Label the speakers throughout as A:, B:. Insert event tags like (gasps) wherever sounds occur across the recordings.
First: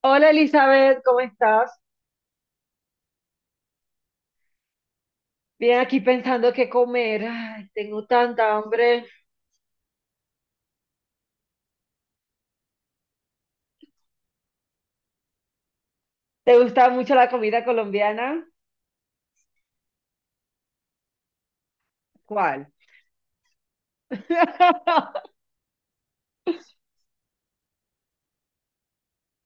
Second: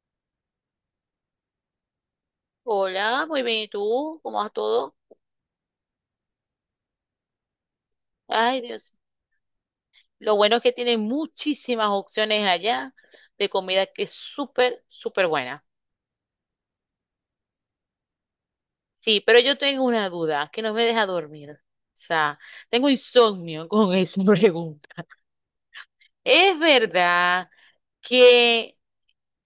A: Hola Elizabeth, ¿cómo estás?
B: Hola, muy bien, ¿y tú? ¿Cómo vas todo?
A: Bien, aquí pensando qué comer. Ay, tengo tanta
B: Ay, Dios.
A: hambre.
B: Lo bueno es que tienen muchísimas opciones allá de comida que es súper, súper buena.
A: ¿Te gusta mucho la comida colombiana?
B: Sí, pero yo tengo una duda que no me deja dormir. O sea,
A: ¿Cuál?
B: tengo insomnio con esa (laughs) pregunta.
A: (laughs)
B: ¿Es verdad que?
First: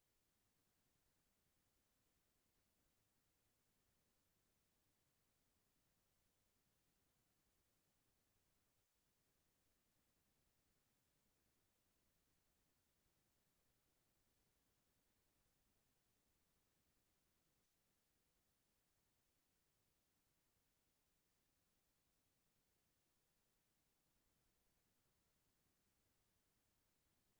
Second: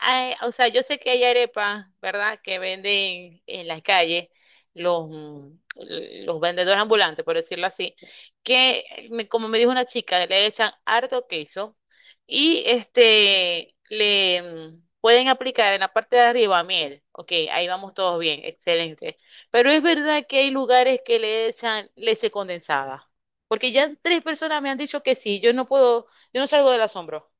B: Ay, o sea, yo sé que hay arepas, ¿verdad? Que venden en las calles los, mm, los vendedores ambulantes, por decirlo así, que como me dijo una chica, le echan harto queso y le pueden aplicar en la parte de arriba miel. Ok, ahí vamos todos bien, excelente. Pero es verdad que hay lugares que le echan leche condensada, porque ya tres personas me han dicho que sí. Yo no puedo, yo no salgo del asombro.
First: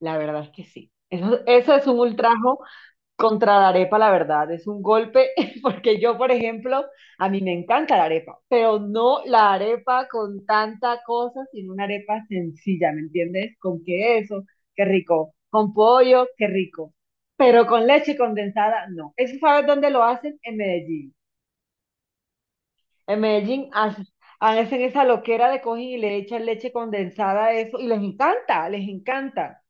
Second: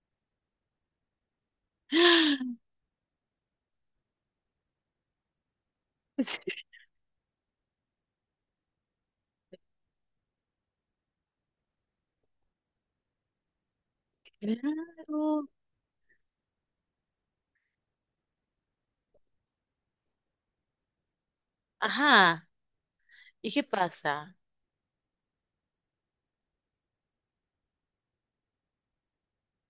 A: La verdad es que sí. Eso es un
B: (laughs)
A: ultrajo
B: (gasps)
A: contra la arepa, la verdad, es un golpe, (laughs) porque yo, por
B: Sí.
A: ejemplo, a mí me encanta la arepa, pero no la arepa con tanta cosa, sino una arepa sencilla, ¿me entiendes? Con queso, qué rico,
B: Claro.
A: con pollo, qué rico, pero con leche condensada, no. ¿Eso sabes dónde lo hacen? En Medellín.
B: Ajá.
A: En
B: ¿Y qué
A: Medellín hacen
B: pasa?
A: hacen esa loquera de cogen y le echan leche condensada a eso, y les encanta, les encanta.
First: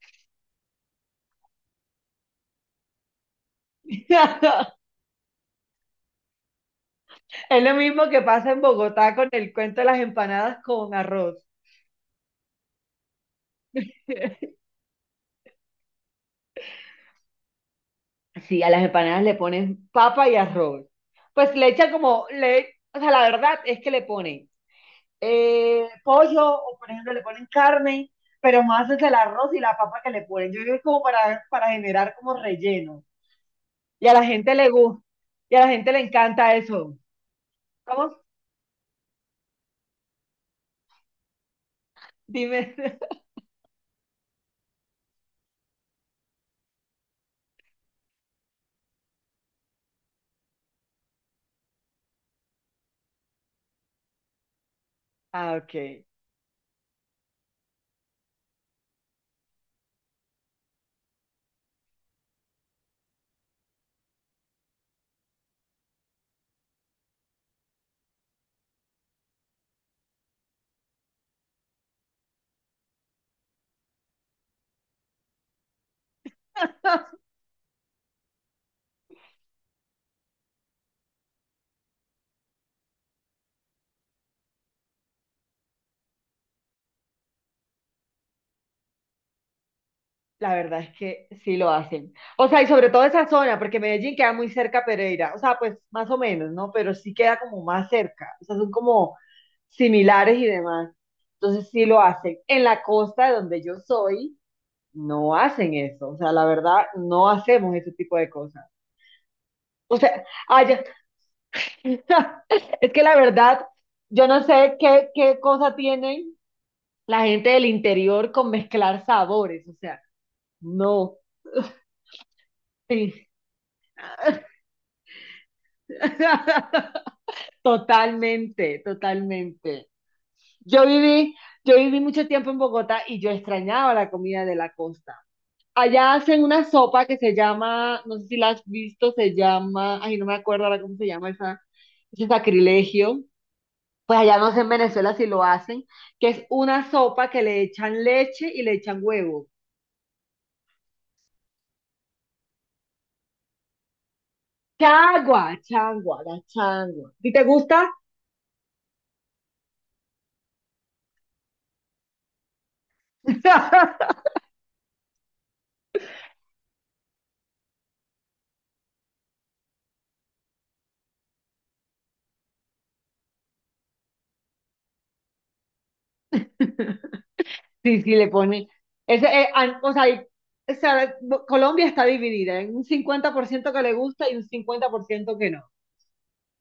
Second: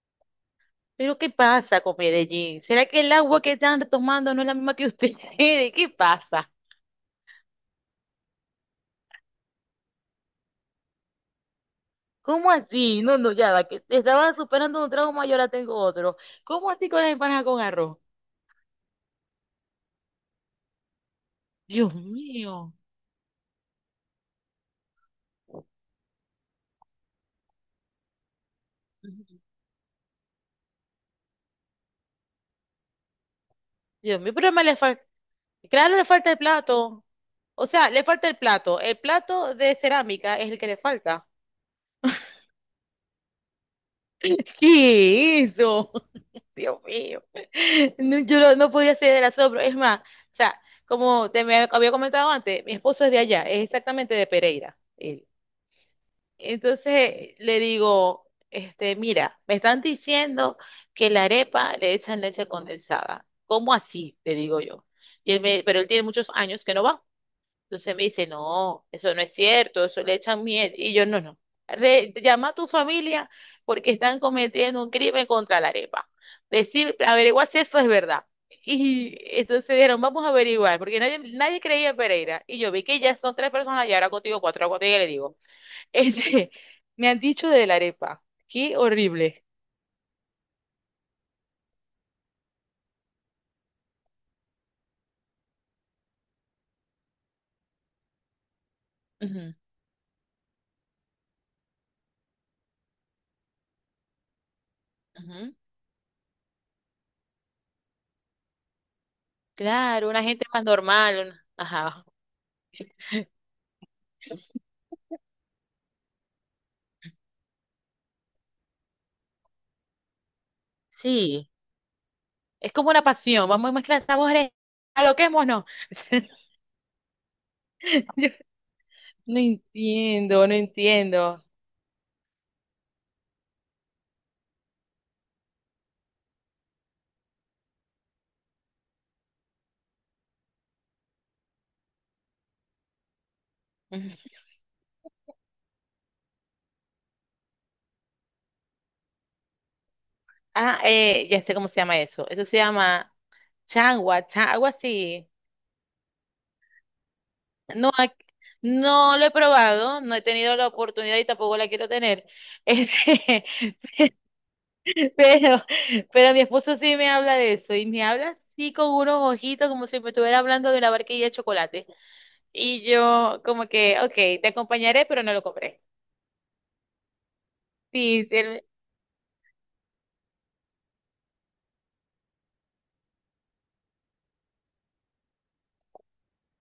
B: ¿Pero qué pasa con Medellín? ¿Será que el agua que están tomando no es la
A: (laughs)
B: misma que ustedes? (laughs) ¿Qué pasa?
A: Es lo mismo que pasa en Bogotá con el cuento de las empanadas con arroz.
B: ¿Cómo así? No, no, ya va, que te estaba superando un trauma y ahora tengo otro. ¿Cómo así con las empanadas con arroz?
A: Sí, a las empanadas le ponen papa y arroz. Pues le echan
B: Dios
A: como,
B: mío.
A: le, o sea, la verdad es que le ponen pollo o por ejemplo le ponen carne, pero más es el arroz y la papa que le ponen. Yo creo que es como para generar como relleno. Y a
B: Dios
A: la
B: mío, pero
A: gente
B: me
A: le
B: le falta.
A: gusta, y a la gente
B: Claro,
A: le
B: le falta el
A: encanta eso.
B: plato. O sea, le
A: ¿Cómo?
B: falta el plato. El plato de cerámica es el que le falta.
A: Dime. (laughs)
B: (laughs) ¿Qué es eso? Dios mío. (laughs) No, yo no, no podía hacer el asado, pero es más, o sea, como te me había comentado antes, mi esposo es de allá, es exactamente de Pereira, él.
A: Ah, ok.
B: Entonces le digo, mira, me están diciendo que la arepa le echan leche condensada. ¿Cómo así? Le digo yo. Y él me, pero él tiene muchos años que no va. Entonces me dice, no, eso no es cierto, eso le echan miel. Y yo, no, no. Llama a tu familia porque están cometiendo un crimen contra la arepa. Decir, averigua si eso es verdad. Y entonces dijeron, vamos a averiguar, porque nadie, nadie creía en Pereira. Y yo vi que ya son tres personas y ahora contigo cuatro, ahora contigo le digo. (laughs) Este, me han dicho de la arepa. Qué horrible.
A: La verdad es que sí lo hacen. O sea, y sobre todo esa zona, porque Medellín queda muy cerca a Pereira. O sea, pues más o menos, ¿no? Pero sí queda como más cerca. O sea, son como
B: Ujú,
A: similares y demás. Entonces sí lo hacen. En la costa de donde yo soy, no
B: ujú.
A: hacen eso. O sea, la verdad, no hacemos ese tipo de cosas. O
B: Claro, una
A: sea,
B: gente más
A: allá,
B: normal. Ajá.
A: (laughs) es que la verdad, yo no sé qué, qué cosa tienen la gente del interior con mezclar sabores. O sea, no.
B: Sí. Es como una
A: Sí.
B: pasión, vamos a mezclar sabores, aloquémonos. (laughs)
A: (laughs)
B: Yo
A: Totalmente,
B: no
A: totalmente.
B: entiendo, no
A: Yo viví,
B: entiendo.
A: yo viví mucho tiempo en Bogotá y yo extrañaba la comida de la costa. Allá hacen una sopa que se llama, no sé si la has visto, se llama, ay, no me acuerdo ahora cómo se llama esa, ese sacrilegio.
B: (laughs)
A: Pues
B: Ujú.
A: allá no sé en Venezuela si lo hacen, que es una sopa que le echan leche y le echan huevo.
B: Ah, ya sé cómo se llama eso. Eso se llama changua, algo así.
A: Changua, changua, la changua. ¿Y te gusta?
B: No, no lo he probado, no he tenido la oportunidad y tampoco la quiero tener. Este,
A: (laughs)
B: (laughs) pero, pero mi esposo sí me habla de eso y me habla así con unos ojitos como si me estuviera hablando de una barquilla de chocolate. Y yo como que, ok, te acompañaré, pero no lo compré.
A: Sí, sí,
B: Sí,
A: le
B: sí.
A: pone. Ese, an- o sea, hay- o sea, Bo- Colombia está dividida. Hay un 50% que le gusta y un 50% que no.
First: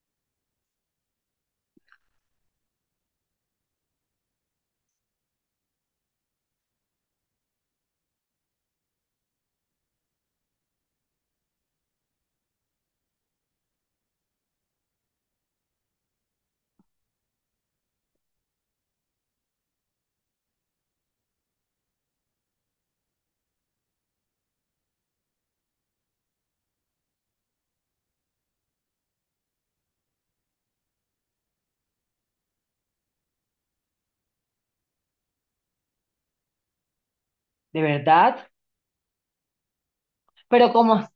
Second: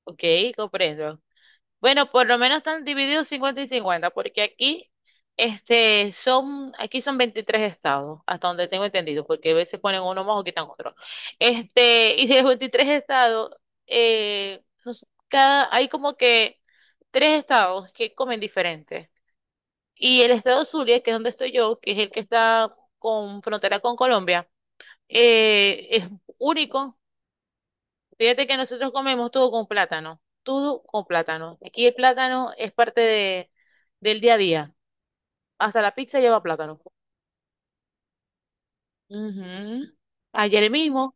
B: Ok, comprendo. Bueno, por lo menos están divididos 50 y 50, porque aquí son 23 estados, hasta donde tengo entendido, porque a veces ponen uno más o quitan otro. Y de los 23 estados, hay como que tres estados que comen diferente. Y el estado Zulia, que es donde estoy yo, que es el que está con frontera con Colombia, es único. Fíjate que nosotros comemos todo con plátano, todo con plátano. Aquí el plátano es parte del día a día. Hasta la pizza lleva plátano.
A: ¿De verdad?
B: Ujú. Ayer
A: Pero como,
B: mismo.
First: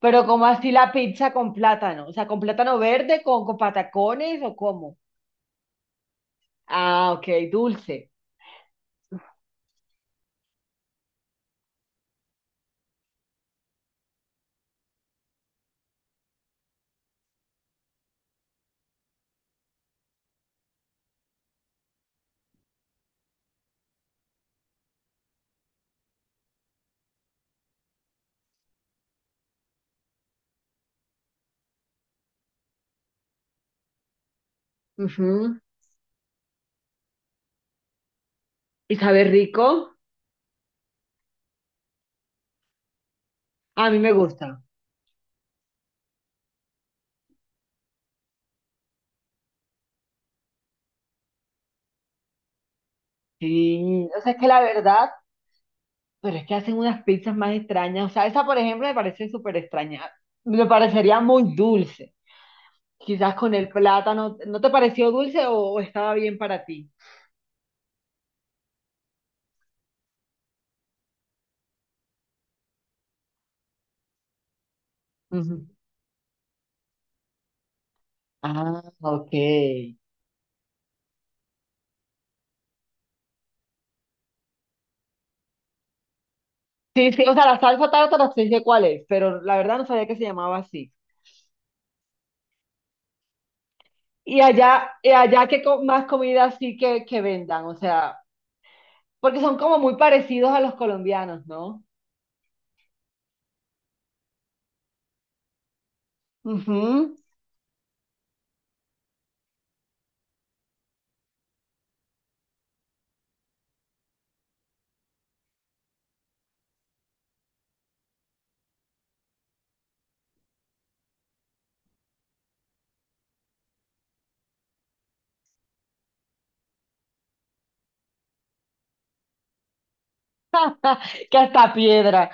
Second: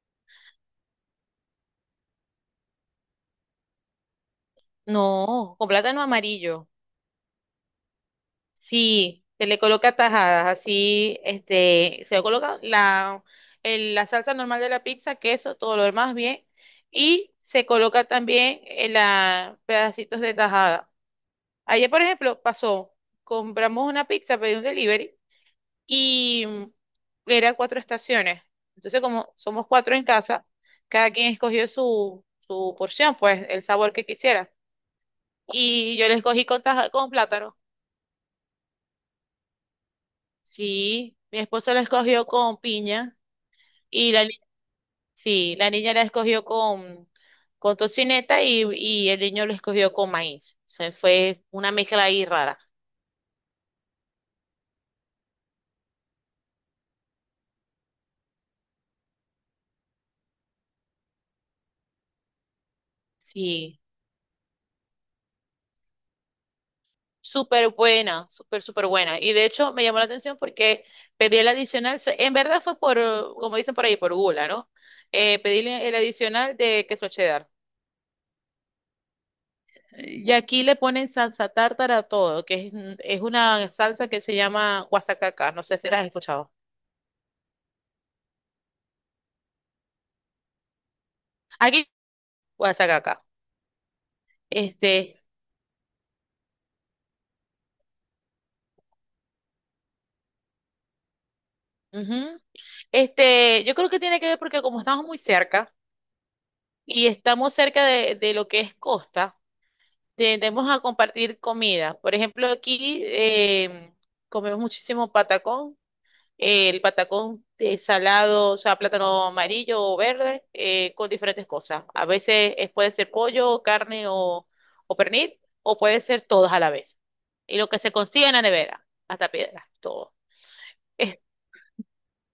A: pero como así la pizza con plátano. O sea, con plátano verde, con patacones o cómo.
B: No, con plátano amarillo.
A: Ah, ok, dulce.
B: Sí, se le coloca tajadas, así, se le coloca la salsa normal de la pizza, queso, todo lo demás bien. Y se coloca también en la pedacitos de tajada. Ayer, por ejemplo, pasó, compramos una pizza, pedí un delivery. Y era cuatro estaciones. Entonces, como somos cuatro en casa, cada quien escogió su porción, pues el sabor que quisiera.
A: Ujú.
B: Y yo le escogí con plátano.
A: ¿Y sabe rico?
B: Sí, mi esposo la escogió con piña
A: A mí
B: y
A: me
B: la, ni-
A: gusta.
B: sí, la niña la escogió con tocineta y el niño lo escogió con maíz. Se fue una mezcla ahí rara.
A: Sí, o sea, es que la verdad, pero es que hacen unas pizzas más extrañas. O sea, esa, por ejemplo, me parece súper extraña. Me parecería muy dulce. Quizás con el
B: Sí.
A: plátano, ¿no te pareció dulce o estaba bien para ti?
B: Súper buena, súper, súper buena. Y de hecho me llamó la atención porque pedí el adicional, en verdad fue por, como dicen por ahí, por gula, ¿no? Eh,
A: Ujú.
B: pedí el adicional de queso cheddar.
A: Ah, ok. Sí,
B: Y aquí le ponen salsa tártara a todo, que es una salsa que se llama guasacaca, no sé si la has escuchado.
A: sí, o sea, la salsa tártara sí sé cuál es, pero la verdad no sabía que se llamaba así.
B: Aquí, guasacaca.
A: Y
B: Este,
A: allá que más comida así que vendan, o sea, porque son como muy parecidos a los colombianos, ¿no?
B: ujú. Yo creo que tiene que ver porque como estamos muy cerca y
A: Ujú.
B: estamos cerca de lo que es costa. Tendemos a compartir comida. Por ejemplo, aquí comemos muchísimo patacón. El patacón de salado, o sea, plátano amarillo o verde, con diferentes cosas. A veces puede ser pollo, carne o pernil, o puede ser todos a la vez. Y lo que se consigue en la nevera, hasta piedra, todo. Este,
A: Que hasta piedra.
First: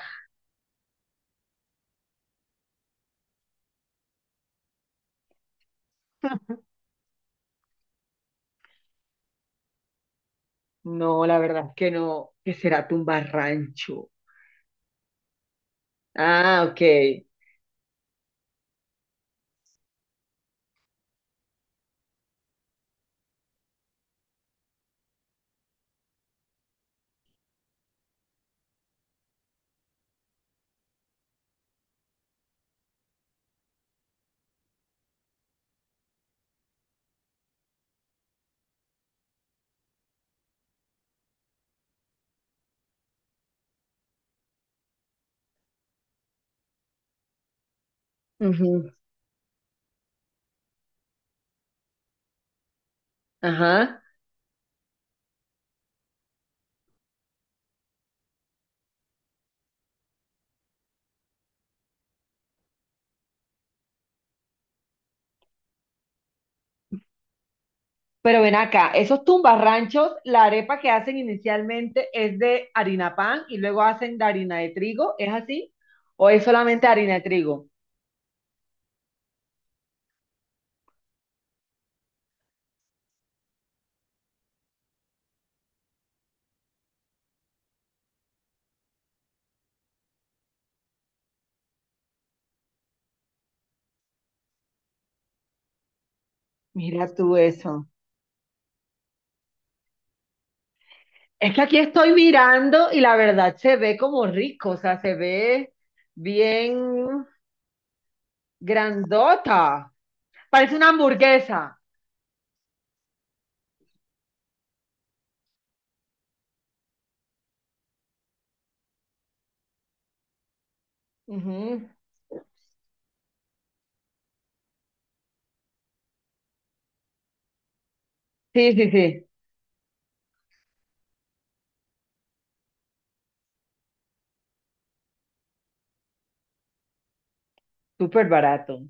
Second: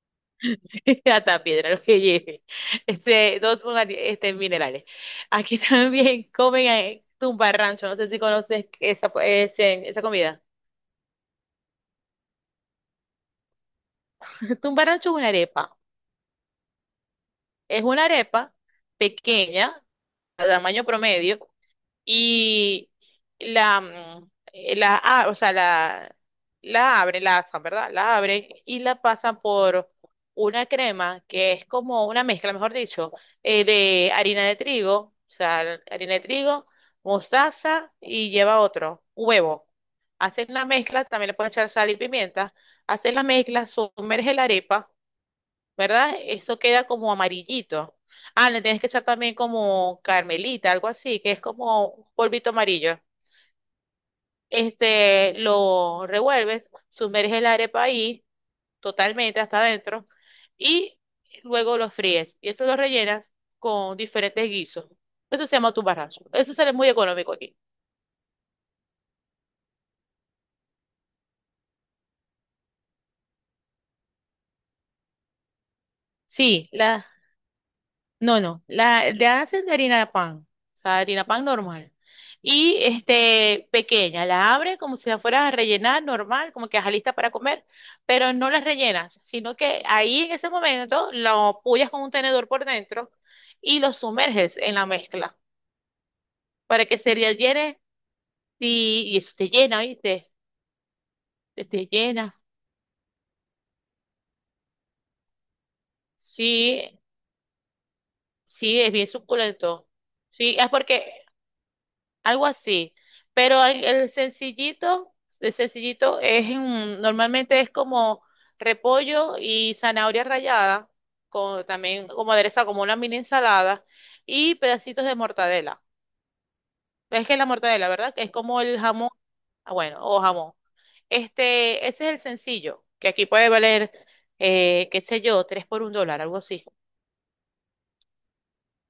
B: (laughs) Hasta piedra, lo que lleve. Todos son minerales. Aquí (laughs) también comen tumbarrancho, no sé si conoces esa, esa comida.
A: No, la verdad es que no, que será tumbarrancho.
B: Un es una arepa.
A: Ah, ok.
B: Es una arepa pequeña, de tamaño promedio, y la, mm, la, a- o sea, la abren, la asan, ¿verdad? La abren y la pasan por una crema que es como una mezcla, mejor dicho, de harina de trigo, o sea, harina de trigo, mostaza y lleva huevo. Hacen la mezcla, también le pueden echar sal y pimienta. Hacen la mezcla, sumerge la arepa, ¿verdad? Eso queda como amarillito. Ah, le tienes que
A: Ujú.
B: echar también como carmelita, algo así, que es como un polvito amarillo.
A: Ajá.
B: Lo revuelves, sumerges la arepa ahí totalmente hasta adentro y luego lo fríes. Y eso lo rellenas con diferentes guisos. Eso se llama tu barrazo. Eso sale muy económico aquí.
A: Pero ven acá, esos tumbarranchos, la arepa que hacen inicialmente es de harina pan y luego hacen de harina de trigo, ¿es así? ¿O es
B: Sí,
A: solamente
B: la,
A: harina de trigo?
B: No, no, la de hacen de harina de pan, o sea, harina pan normal. Y pequeña, la abre como si la fueras a rellenar normal, como que ajá, lista para comer, pero no la rellenas, sino que ahí en ese momento lo apoyas con un tenedor por dentro y lo sumerges en la mezcla para que
A: Mira
B: se
A: tú
B: rellene
A: eso.
B: y eso te llena, ¿viste?
A: Es que
B: Te,
A: aquí
B: te
A: estoy
B: llena.
A: mirando y la verdad se ve como rico, o sea, se ve
B: Sí,
A: bien
B: sí, es bien suculento.
A: grandota.
B: Sí, es
A: Parece una
B: porque
A: hamburguesa.
B: Algo así. Pero el sencillito, el sencillito es normalmente es como repollo y zanahoria rallada, con,
A: Ujú.
B: también como adereza, como una mini ensalada, y pedacitos de mortadela. Es que es la mortadela, ¿verdad? Que es como
A: Sí,
B: el
A: sí,
B: jamón,
A: sí,
B: ah, bueno, o jamón. Ese es el sencillo, que aquí puede valer, qué sé yo, tres por $1, algo así.
A: súper barato.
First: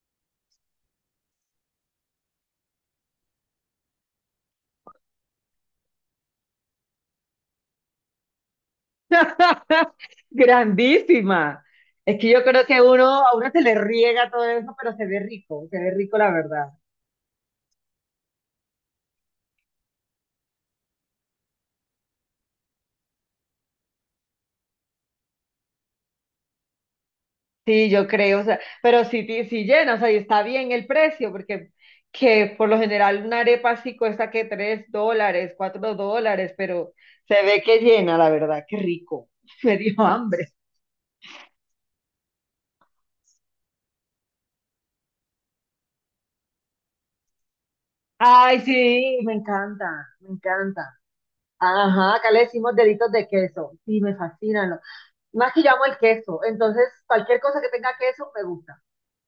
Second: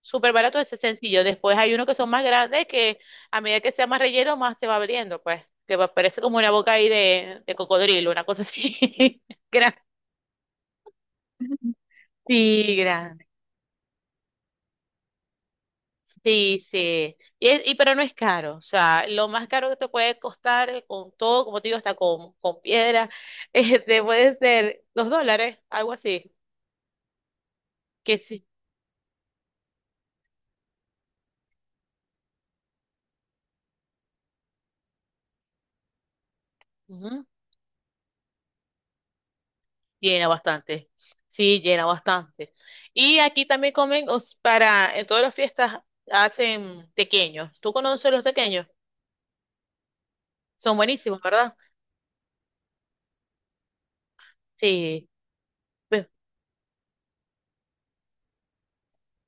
B: Súper barato, ese sencillo. Después hay unos que son más grandes que a medida que sea más relleno, más se va abriendo, pues. Parece como una boca ahí de cocodrilo, una cosa así. (laughs) Gran-
A: (laughs) Grandísima. Es que yo creo
B: Sí,
A: que uno,
B: grande.
A: a uno se le riega todo eso, pero se ve rico la
B: Sí,
A: verdad.
B: sí. Y pero no es caro. O sea, lo más caro que te puede costar con todo, como te digo, hasta con piedra, (laughs) puede ser $2, algo así.
A: Sí, yo
B: Que
A: creo, o
B: sí.
A: sea, pero sí, ti- sí llena, o sea, y está bien el precio, porque que por lo general una arepa así cuesta que $3, $4, pero se ve que llena, la verdad, qué rico. (laughs) Me dio
B: Llena
A: hambre.
B: bastante. Sí, llena bastante. Y aquí también comen, en todas las fiestas hacen tequeños. ¿Tú conoces los
A: Ay,
B: tequeños?
A: sí, me encanta, me
B: Son
A: encanta.
B: buenísimos, ¿verdad?
A: Ajá, acá le decimos deditos de queso. Sí, me fascinan.
B: Sí,
A: Más que yo amo el
B: bu-
A: queso, entonces cualquier cosa que tenga queso me gusta.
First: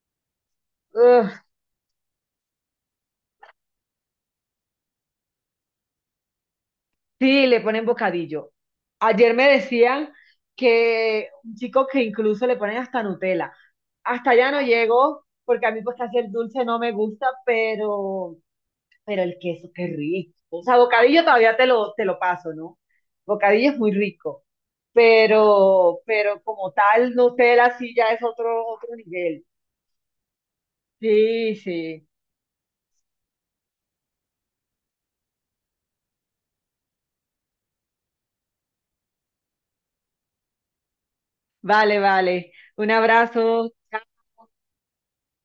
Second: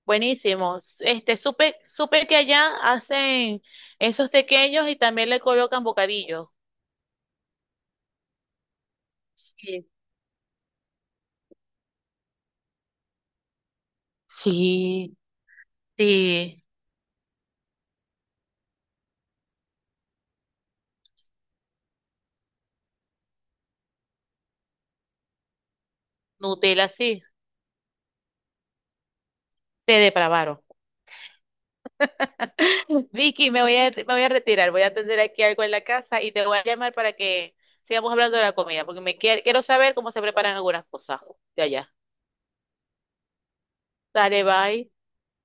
B: buenísimos.
A: Ugh,
B: Supe que allá hacen esos tequeños y también le colocan bocadillos.
A: sí, le ponen bocadillo. Ayer me
B: Sí.
A: decían que un chico que incluso le ponen hasta Nutella. Hasta allá no
B: Sí,
A: llego, porque a mí pues casi el
B: sí.
A: dulce no me gusta, pero el queso, qué rico. O sea, bocadillo todavía te lo paso, ¿no? Bocadillo es muy rico, pero como
B: Nutella,
A: tal,
B: sí.
A: Nutella sí ya es otro, otro nivel.
B: Te depravaron.
A: Sí, sí.
B: Vicky, me voy a retirar, voy a atender aquí algo en la casa y te voy a llamar para que sigamos hablando de la comida, porque me quiero saber cómo se preparan algunas cosas de allá.
A: Vale, vale. Un abrazo.
B: Dale, bye.